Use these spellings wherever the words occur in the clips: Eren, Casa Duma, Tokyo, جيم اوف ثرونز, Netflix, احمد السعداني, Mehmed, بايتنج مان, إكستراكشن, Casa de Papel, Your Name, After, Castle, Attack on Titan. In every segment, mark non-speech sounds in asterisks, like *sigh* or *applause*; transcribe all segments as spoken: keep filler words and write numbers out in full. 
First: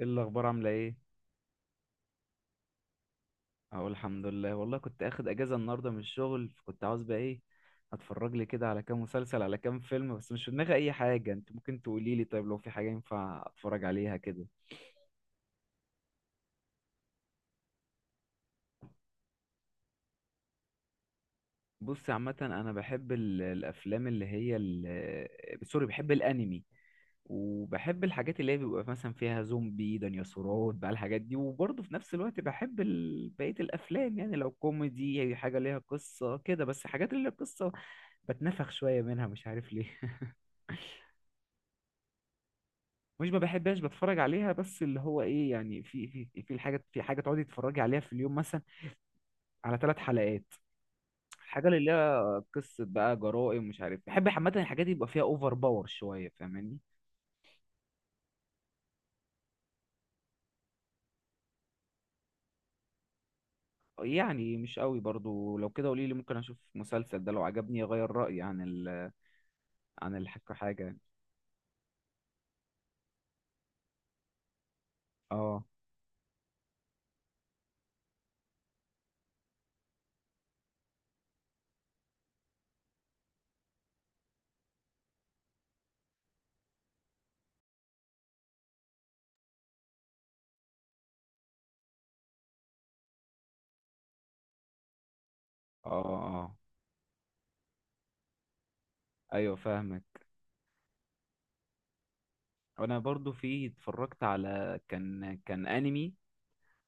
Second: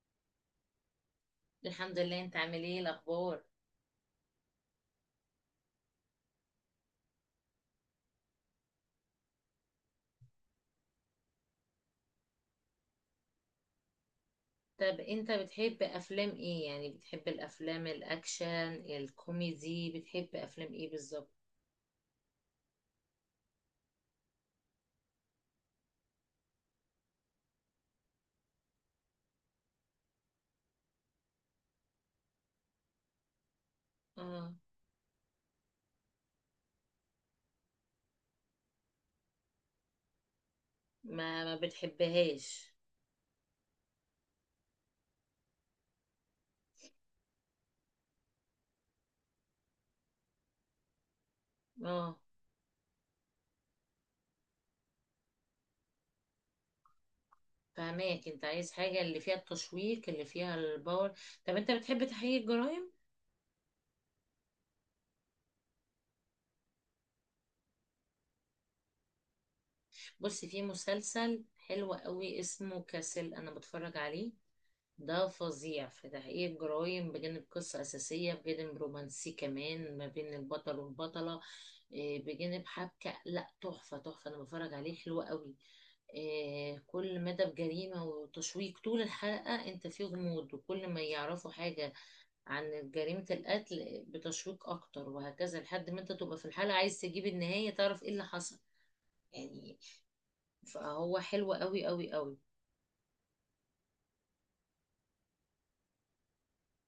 ايه الاخبار؟ عامله ايه؟ الحمد لله. انت عامل ايه الاخبار؟ اقول الحمد لله. والله كنت اخد اجازه النهارده من الشغل، فكنت عاوز بقى ايه، اتفرج لي كده على كام مسلسل، على كام فيلم، بس مش في دماغي اي حاجه. انت ممكن تقولي لي طيب، لو في حاجه ينفع اتفرج عليها كده. طب انت بتحب افلام ايه؟ يعني بتحب الافلام الاكشن الكوميدي؟ بتحب افلام ايه بالظبط؟ بصي عامه، انا بحب ال- الافلام اللي هي ال- سوري، بحب الانمي، وبحب الحاجات اللي هي بيبقى مثلا فيها زومبي، ديناصورات بقى، الحاجات دي. وبرضه في نفس الوقت بحب ال... بقية الأفلام، يعني اه، لو كوميدي أي حاجة ليها قصة كده. بس حاجات اللي قصة بتنفخ شوية منها، مش عارف ليه. *laughs* ما ما بتحبهاش؟ مش ما بحبهاش، بتفرج عليها، بس اللي هو إيه يعني، في في في الحاجة، في حاجة تقعدي تتفرجي عليها في اليوم مثلا على ثلاث حلقات. الحاجة اللي اه، ليها قصة بقى، جرائم، مش عارف، بحب عامة الحاجات دي يبقى فيها أوفر باور شوية، فاهماني؟ فهماك، انت عايز حاجة اللي فيها التشويق، اللي فيها الباور. طب انت بتحب تحقيق الجرائم؟ يعني مش قوي برضو. لو كده قولي لي، ممكن اشوف مسلسل ده، لو عجبني اغير رأيي عن ال عن بص، الحكة في حاجة يعني. مسلسل حلو قوي اسمه كاسل، انا بتفرج عليه. ده اه، فظيع في تحقيق الجرايم، بجانب قصة أساسية، بجانب رومانسي كمان ما بين البطل والبطلة. إيه، بجانب حبكة، لا تحفة تحفة، أنا بتفرج عليه حلو قوي. إيه، كل مدى بجريمة وتشويق طول الحلقة، أنت فيه غموض، وكل ما يعرفوا حاجة عن جريمة القتل بتشويق أكتر، وهكذا اه، لحد ما أنت تبقى في اه، الحلقة عايز تجيب النهاية تعرف إيه اللي حصل. ايوه يعني، فاهمك. فهو حلو قوي قوي قوي. انا برضو في اتفرجت على كان كان انمي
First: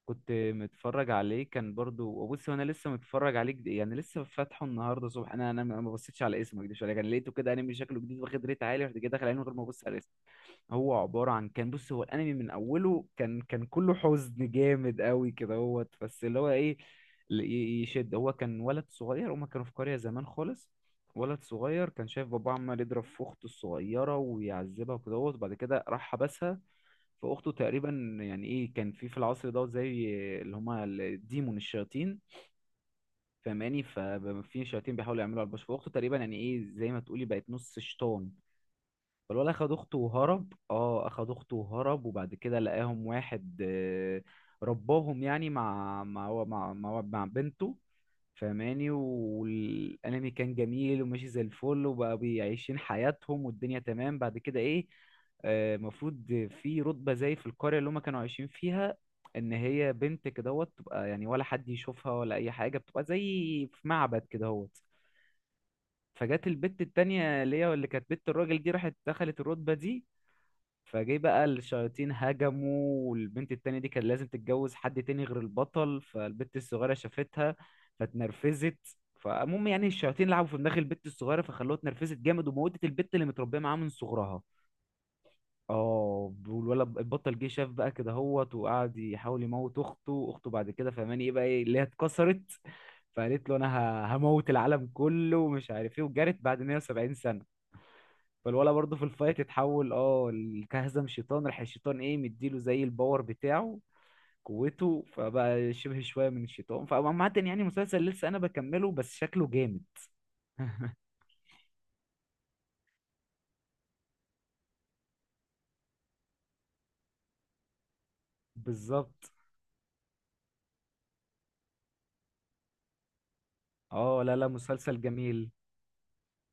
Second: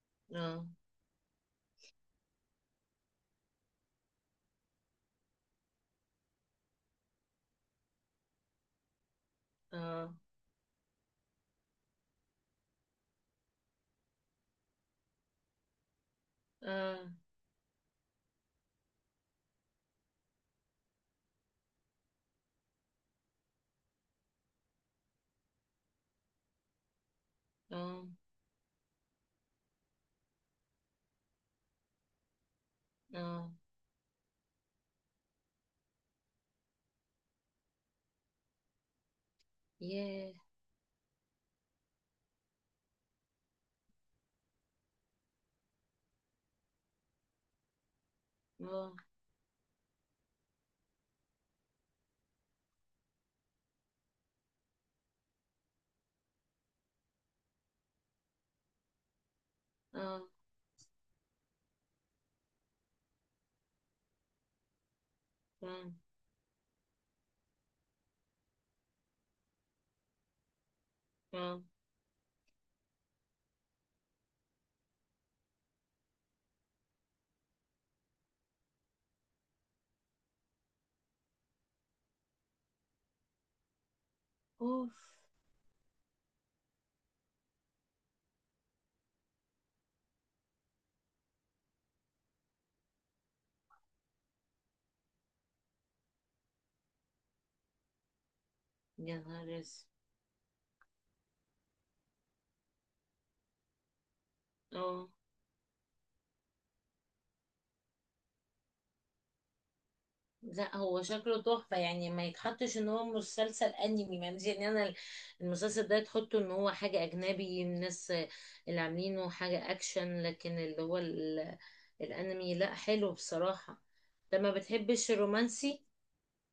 كنت اه متفرج عليه. كان برضو، بص انا لسه متفرج عليه جد- يعني لسه فاتحه النهارده الصبح. انا انا ما بصيتش على اسمه، ما اكدبش عليك، انا لقيته كده انمي شكله جديد، واخد ريت عالي، رحت جاي داخل عليه من غير ما ابص على اه. اسمه. هو عبارة عن، كان بص، هو الأنمي من أوله كان كان كله حزن جامد قوي كده. هو بس اللي هو إيه، اه ل- ي- يشد. هو كان ولد صغير، هما كانوا في قرية زمان خالص. ولد صغير كان شايف باباه عمال يضرب في أخته الصغيرة ويعذبها وكده هوت، وبعد كده راح حبسها. فأخته تقريبا اه. يعني إيه، كان في في العصر دوت زي اللي هما الديمون، الشياطين، اه. فاهماني؟ ففي شياطين بيحاولوا يعملوا على البشر، فأخته تقريبا يعني إيه، زي ما تقولي بقت نص شيطان. فالولد اخد اخته ياه. وهرب، اه اخد اخته وهرب، وبعد كده لقاهم واحد آه، رباهم، يعني مع مع مع مع, مع بنته، فاهماني؟ اه والانمي كان جميل وماشي زي الفل، وبقى بيعيشين حياتهم والدنيا تمام. بعد كده ايه آه، المفروض في رتبة زي في القرية اللي هما كانوا عايشين فيها، ان هي اه. بنت كدهوت تبقى يعني، ولا حد يشوفها ولا اي حاجة، بتبقى زي في معبد كدهوت. اه فجت البت التانية اللي هي اللي كانت بنت الراجل دي، راحت دخلت الرتبة دي. فجه بقى اه. الشياطين هجموا، والبنت التانية دي كان لازم تتجوز حد تاني غير البطل، فالبنت الصغيرة شافتها فاتنرفزت. فالمهم يعني، الشياطين لعبوا في دماغ البنت الصغيرة، فخلوها اتنرفزت جامد، وموتت البنت اللي متربية معاها من صغرها. اوف. اه، والولد البطل جه شاف بقى كده هوت، وقعد يحاول يموت اخته، اخته بعد كده، فهماني؟ ايه بقى ايه اللي هي اتكسرت، فقالت له انا ه- هموت العالم كله، ومش عارف ايه، وجرت بعد مائة وسبعين سنة. فالولا برضه في يا الفايت نهار اسود. اتحول، اه ال- كهزم شيطان، راح الشيطان ايه مديله زي الباور بتاعه، قوته، اه، فبقى شبه شويه من الشيطان. فعامة يعني مسلسل لسه انا بكمله، بس شكله جامد. لا هو شكله تحفة. يعني ما يتحطش ان هو مسلسل انمي، معلش، يعني انا المسلسل ده تحطه ان هو حاجة اجنبي، الناس اللي عاملينه بالظبط. حاجة اكشن، لكن اللي هو ال- الانمي، لا حلو بصراحة. اه، لا انت لا، ما مسلسل بتحبش جميل. الرومانسي؟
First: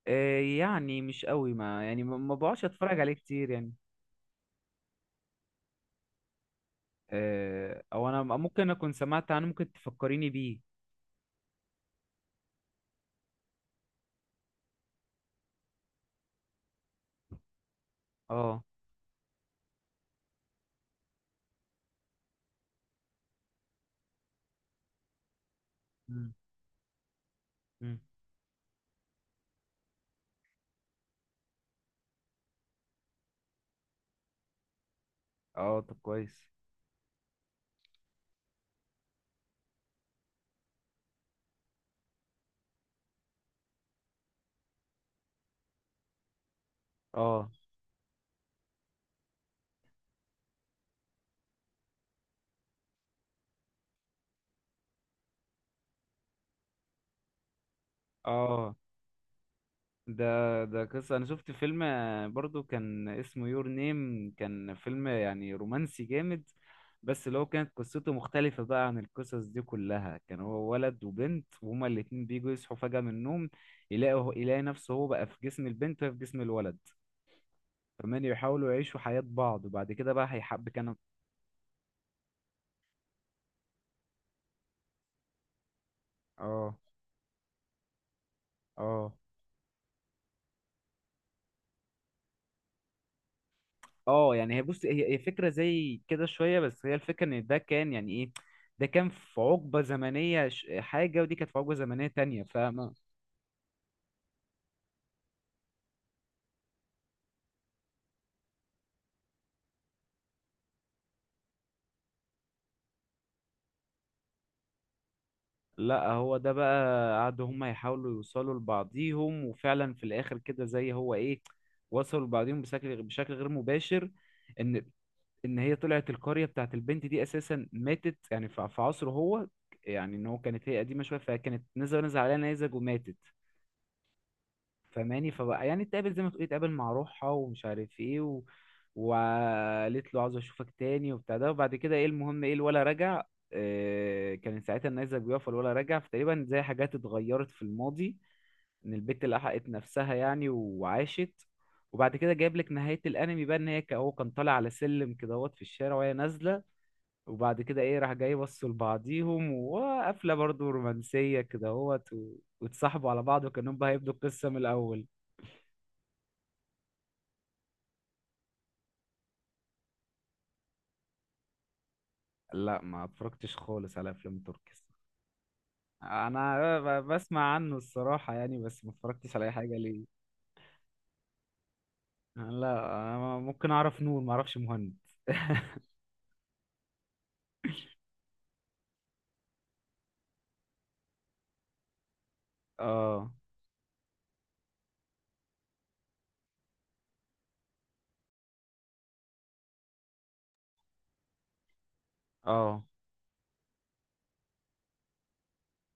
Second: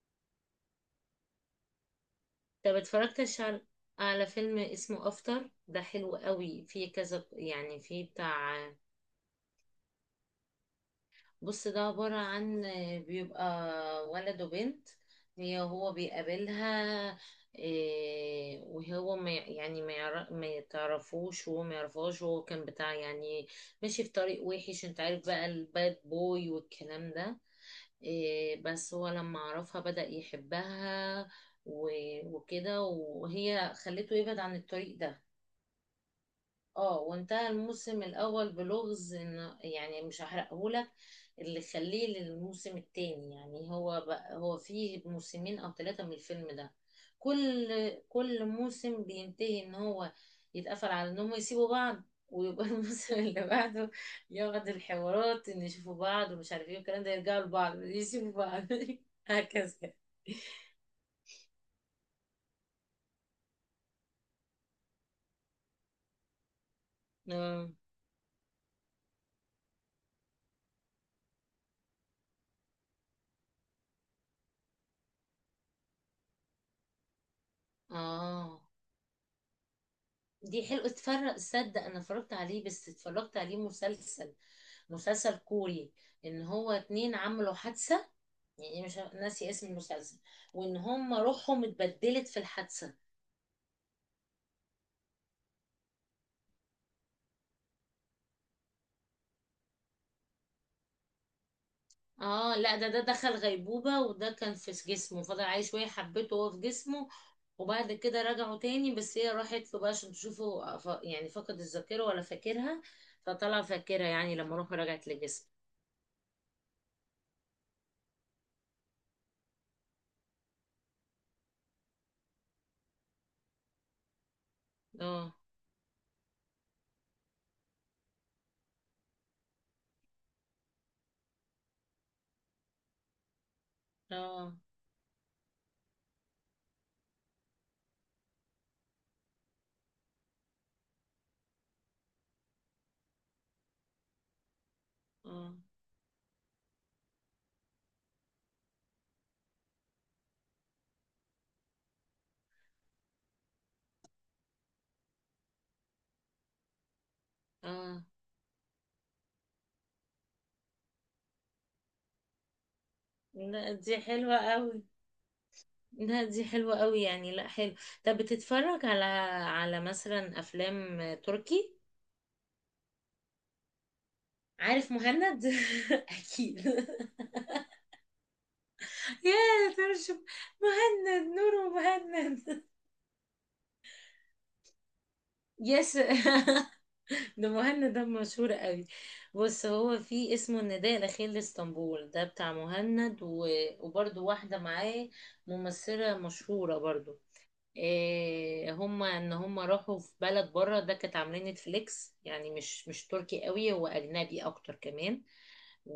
آه يعني مش قوي، ما يعني ما ما بقعدش انت ما اتفرج عليه اتفرجتش كتير على يعني. على فيلم اسمه افتر؟ ده حلو قوي، فيه كذا يعني آه او فيه انا بتاع. ممكن اكون سمعت عنه، ممكن تفكريني بيه. بص، ده عبارة عن بيبقى ولد وبنت، هي هو بيقابلها. اه. إيه، وهو ما يعني ما يعرف ما يتعرفوش، وهو ما يعرفهاش، وهو كان بتاع يعني ماشي في طريق وحش، انت عارف بقى الباد مم. بوي والكلام ده. مم. إيه، بس هو لما عرفها بدأ يحبها، و- وكده، وهي خلته يبعد عن الطريق ده. اه طب كويس. اه، وانتهى الموسم الاول بلغز ان، يعني مش هحرقهولك، اللي خليه للموسم التاني. يعني هو بقى هو فيه موسمين او ثلاثة من الفيلم ده. اه. كل كل موسم بينتهي ان هو يتقفل على ان هم يسيبوا بعض، ويبقى *laughs* الموسم اللي بعده يقعد الحوارات ان يشوفوا بعض ومش عارف ايه والكلام ده، يرجعوا لبعض يسيبوا بعض اه. *laughs* هكذا. ده ده قصة، أنا شفت فيلم آه، برضو كان اسمه يور نيم، كان فيلم يعني رومانسي جامد، بس اللي هو اه. كانت قصته مختلفة بقى عن القصص دي كلها. كان هو ولد وبنت، وهما الاتنين بيجوا يصحوا فجأة من النوم، يلاقوا يلاقي نفسه هو بقى في جسم البنت، وهي في جسم الولد. فمان آه. يحاولوا يعيشوا حياة بعض، وبعد كده بقى دي هيحب حلو، كانوا. اتفرج صدق. انا اتفرجت عليه، بس اتفرجت عليه مسلسل، مسلسل كوري. ان هو اه. اتنين عملوا حادثة، يعني مش اه. ناسي اسم المسلسل، وان هم روحهم اتبدلت في الحادثة. اه. يعني هي بص، هي هي فكرة زي كده شوية، بس هي الفكرة ان ده كان يعني ايه، ده كان في عقبة زمنية ش- حاجة، ودي كانت في عقبة زمنية تانية، اه، لا ده فاهمة؟ ده دخل غيبوبة، وده كان في جسمه، فضل عايش شوية حبته وهو في جسمه. وبعد كده رجعوا تاني، بس هي راحت له بقى عشان تشوفه، ف- يعني فقد الذاكرة ولا فاكرها، فطلع فاكرها يعني لما روحه رجعت لجسمه. لا هو ده بقى قعدوا هما يحاولوا يوصلوا لبعضيهم، وفعلا في الاخر كده زي هو ايه، وصلوا لبعضيهم بشكل بشكل غير مباشر. ان اه. ان هي طلعت القرية بتاعت البنت دي اساسا ماتت يعني، في في عصره هو، يعني ان هو كانت هي قديمة شوية، فكانت نزل نزل عليها نيزك وماتت، اه. فماني؟ فبقى يعني اتقابل، زي ما تقولي اتقابل مع روحها، ومش عارف ايه، و... وقالت له عاوز اشوفك تاني وبتاع ده. وبعد كده ايه، المهم ايه الولا رجع، آه، كان ساعتها النيزك بيقف، اه الولا رجع، فتقريبا زي حاجات اتغيرت في الماضي، ان البت لحقت نفسها يعني وعاشت. وبعد كده جايب لك نهاية الانمي بقى، ان هي ك- هو كان طالع على سلم كده هوت في الشارع، وهي نازلة، وبعد كده ايه اه. راح جاي بصوا لبعضيهم، وقفلة برضو رومانسية كده هوت، و... واتصاحبوا على بعض، لا وكأنهم بقى دي هيبدوا حلوة القصة من قوي، الأول. لا دي حلوة قوي، يعني لا حلو. طب بتتفرج على على مثلا افلام تركي؟ لا ما اتفرجتش خالص على افلام تركي. عارف مهند؟ *laughs* انا اكيد ب- *laughs* بسمع عنه الصراحة يعني، بس ما اتفرجتش على اي يا حاجة ليه. ترشم، مهند، نور، مهند. لا أنا ممكن اعرف نور، ما اعرفش مهند. *laughs* يس. *laughs* ده مهند ده مشهور قوي. بص هو في اسمه النداء الاخير لاسطنبول، ده بتاع مهند، اه. و... وبرده واحدة معاه، ممثلة مشهورة برضو. إيه، هم ان هم راحوا في بلد بره، ده كانت عاملين نتفليكس، يعني اه. مش مش تركي قوي، هو اجنبي اكتر كمان. و،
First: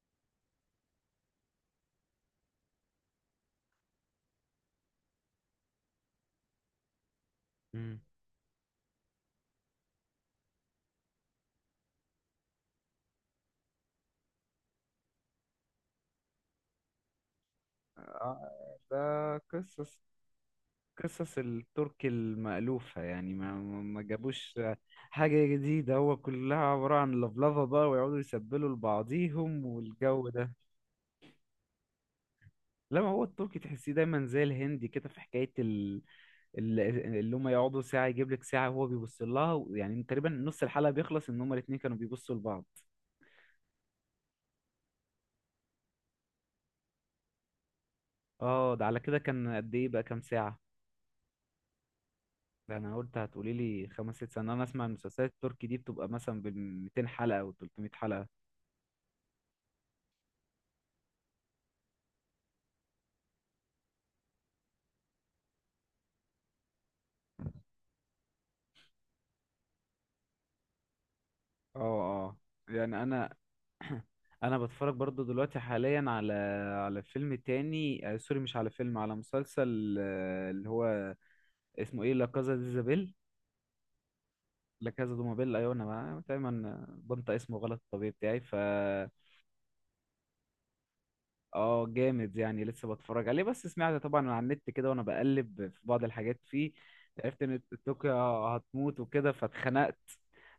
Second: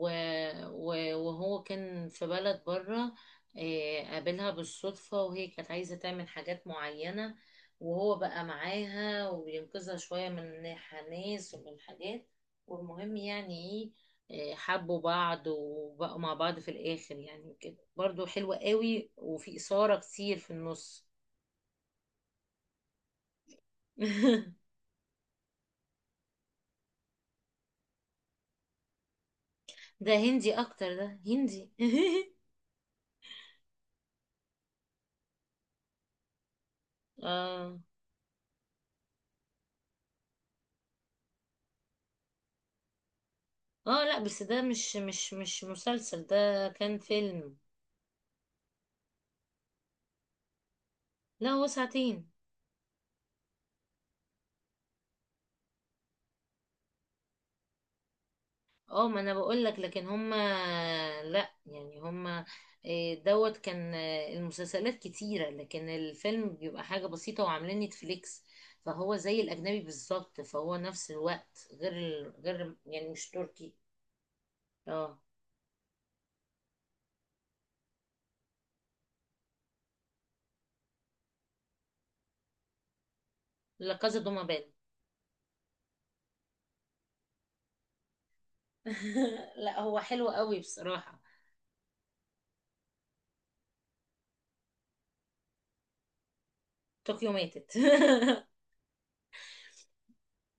و- وهو كان في بلد بره. إيه، قابلها بالصدفة وهي كانت عايزة تعمل حاجات معينة، مم. وهو بقى معاها وبينقذها شوية من ناس ومن حاجات. والمهم يعني ايه، إيه، حبوا بعض وبقوا مع بعض في الآخر يعني كده. برضو آه، حلوة ده قوي، وفي إثارة قصص كتير في النص. قصص التركي المألوفة يعني، ما ما ما جابوش *laughs* حاجة جديدة، هو كلها عبارة عن لفلفة بقى، ويقعدوا يسبلوا لبعضيهم ده والجو ده. هندي اكتر، ده هندي. *laughs* لا ما هو التركي تحسيه دايما زي الهندي كده، في حكاية ال- اللي هم اه يقعدوا ساعة يجيب لك ساعة وهو بيبص لها، يعني تقريبا نص الحلقة بيخلص ان هما الاتنين كانوا بيبصوا لبعض. اه، لا بس ده مش مش مش مسلسل، ده كان فيلم. اه، ده على كده كان قد ايه بقى، كام ساعة؟ لا هو ساعتين. ده انا قلت هتقولي لي خمس ست سنين، انا اسمع المسلسلات التركي دي بتبقى مثلا بال ميتين حلقة او تلتمية حلقة. اه، ما انا بقول لك، لكن هما، لا يعني هما إيه، دوت كان آه، المسلسلات كتيرة، لكن الفيلم بيبقى حاجة بسيطة وعاملين نتفليكس، فهو زي الأجنبي بالظبط، فهو نفس الوقت اه. غير ال- اه. غير يعني يعني مش انا، تركي. انا بتفرج اه، برضو دلوقتي حاليا على، على فيلم تاني آه، سوري مش على فيلم، على مسلسل آه، اللي هو اسمه ايه، لا كازا دي زابيل، لا كازا دوما بان. لا كازا دومابيل، ايوه. انا بقى- دايما بنطق اسمه غلط، الطبيعي بتاعي. ف *laughs* لا هو حلو قوي بصراحة. اه جامد، يعني لسه بتفرج عليه، بس سمعت طبعا على النت كده وانا بقلب في بعض الحاجات فيه، طوكيو عرفت ان ماتت. طوكيو هتموت وكده فاتخنقت.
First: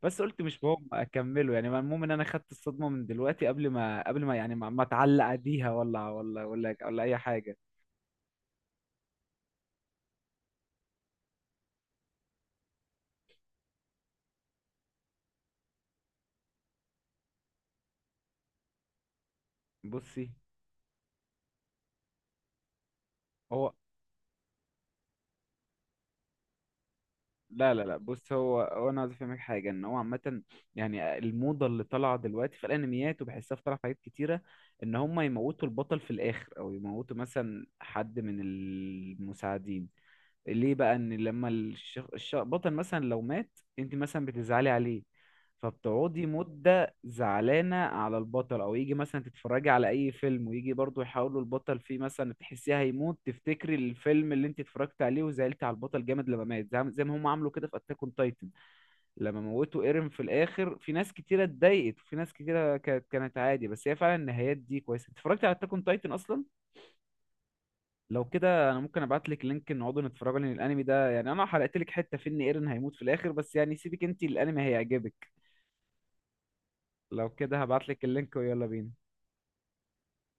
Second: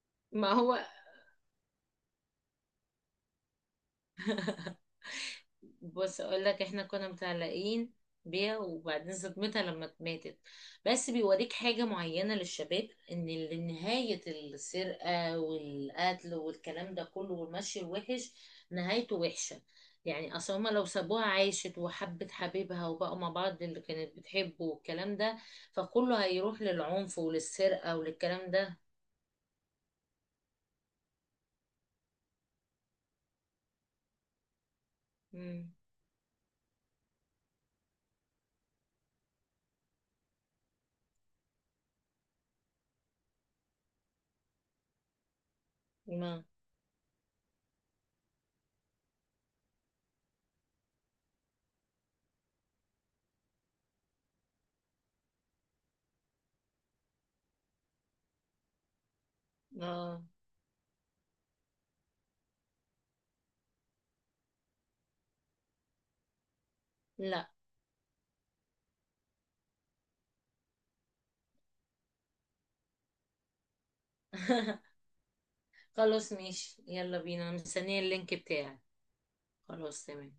بس *laughs* قلت ما مش هو، مهم اكمله، يعني المهم ان انا خدت الصدمة من دلوقتي قبل ما قبل ما يعني ما ما اتعلق بيها، ولا بص ولا اقول لك، ولا احنا ولا كنا اي حاجة. متعلقين بيها وبعدين صدمتها لما ماتت. بس بيوريك حاجة معينة للشباب ان ال- نهاية السرقة والقتل والكلام ده كله والمشي الوحش نهايته وحشة. بصي. يعني اصل هما لو سابوها عايشت وحبت حبيبها وبقوا مع بعض هو اللي كانت بتحبه والكلام ده، فكله هيروح للعنف لا لا لا وللسرقة بص، وللكلام هو ده. هو انا عايز افهمك حاجه، ان هو عامه يعني، الموضه اللي طالعه دلوقتي في الانميات، وبحسها في طالعه في حاجات كتيره، ان هم يموتوا مم. البطل في الاخر، او يموتوا مثلا حد من المساعدين. ليه بقى؟ ان لما الشخ... الش... بطل مثلا لو مات، انت مثلا بتزعلي عليه، فبتقعدي ما مدة زعلانة على البطل. او يجي مثلا تتفرجي على اي فيلم، ويجي برضو يحاولوا البطل فيه مثلا تحسيه هيموت، تفتكري الفيلم اللي انت اتفرجت عليه وزعلت على البطل جامد لما مات، زي زي ما هم عملوا كده في اتاك اون تايتن. لما موتوا ايرين في اه. الاخر، في ناس كتيرة اتضايقت، وفي ناس كتيرة كانت كانت عادي، بس هي فعلا النهايات دي كويسة. اتفرجت على اتاك اون تايتن اصلا؟ لا. لو كده انا ممكن ابعت لك لينك نقعدوا نتفرجوا، لان الانمي ده يعني، انا حرقت لك حته في ان ايرن هيموت في الاخر، بس يعني سيبك، انت الانمي *laughs* هيعجبك. خلاص ماشي، يلا لو بينا، انا كده هبعت مستنية لك اللينك اللينك ويلا بتاعك. بينا. خلاص تمام.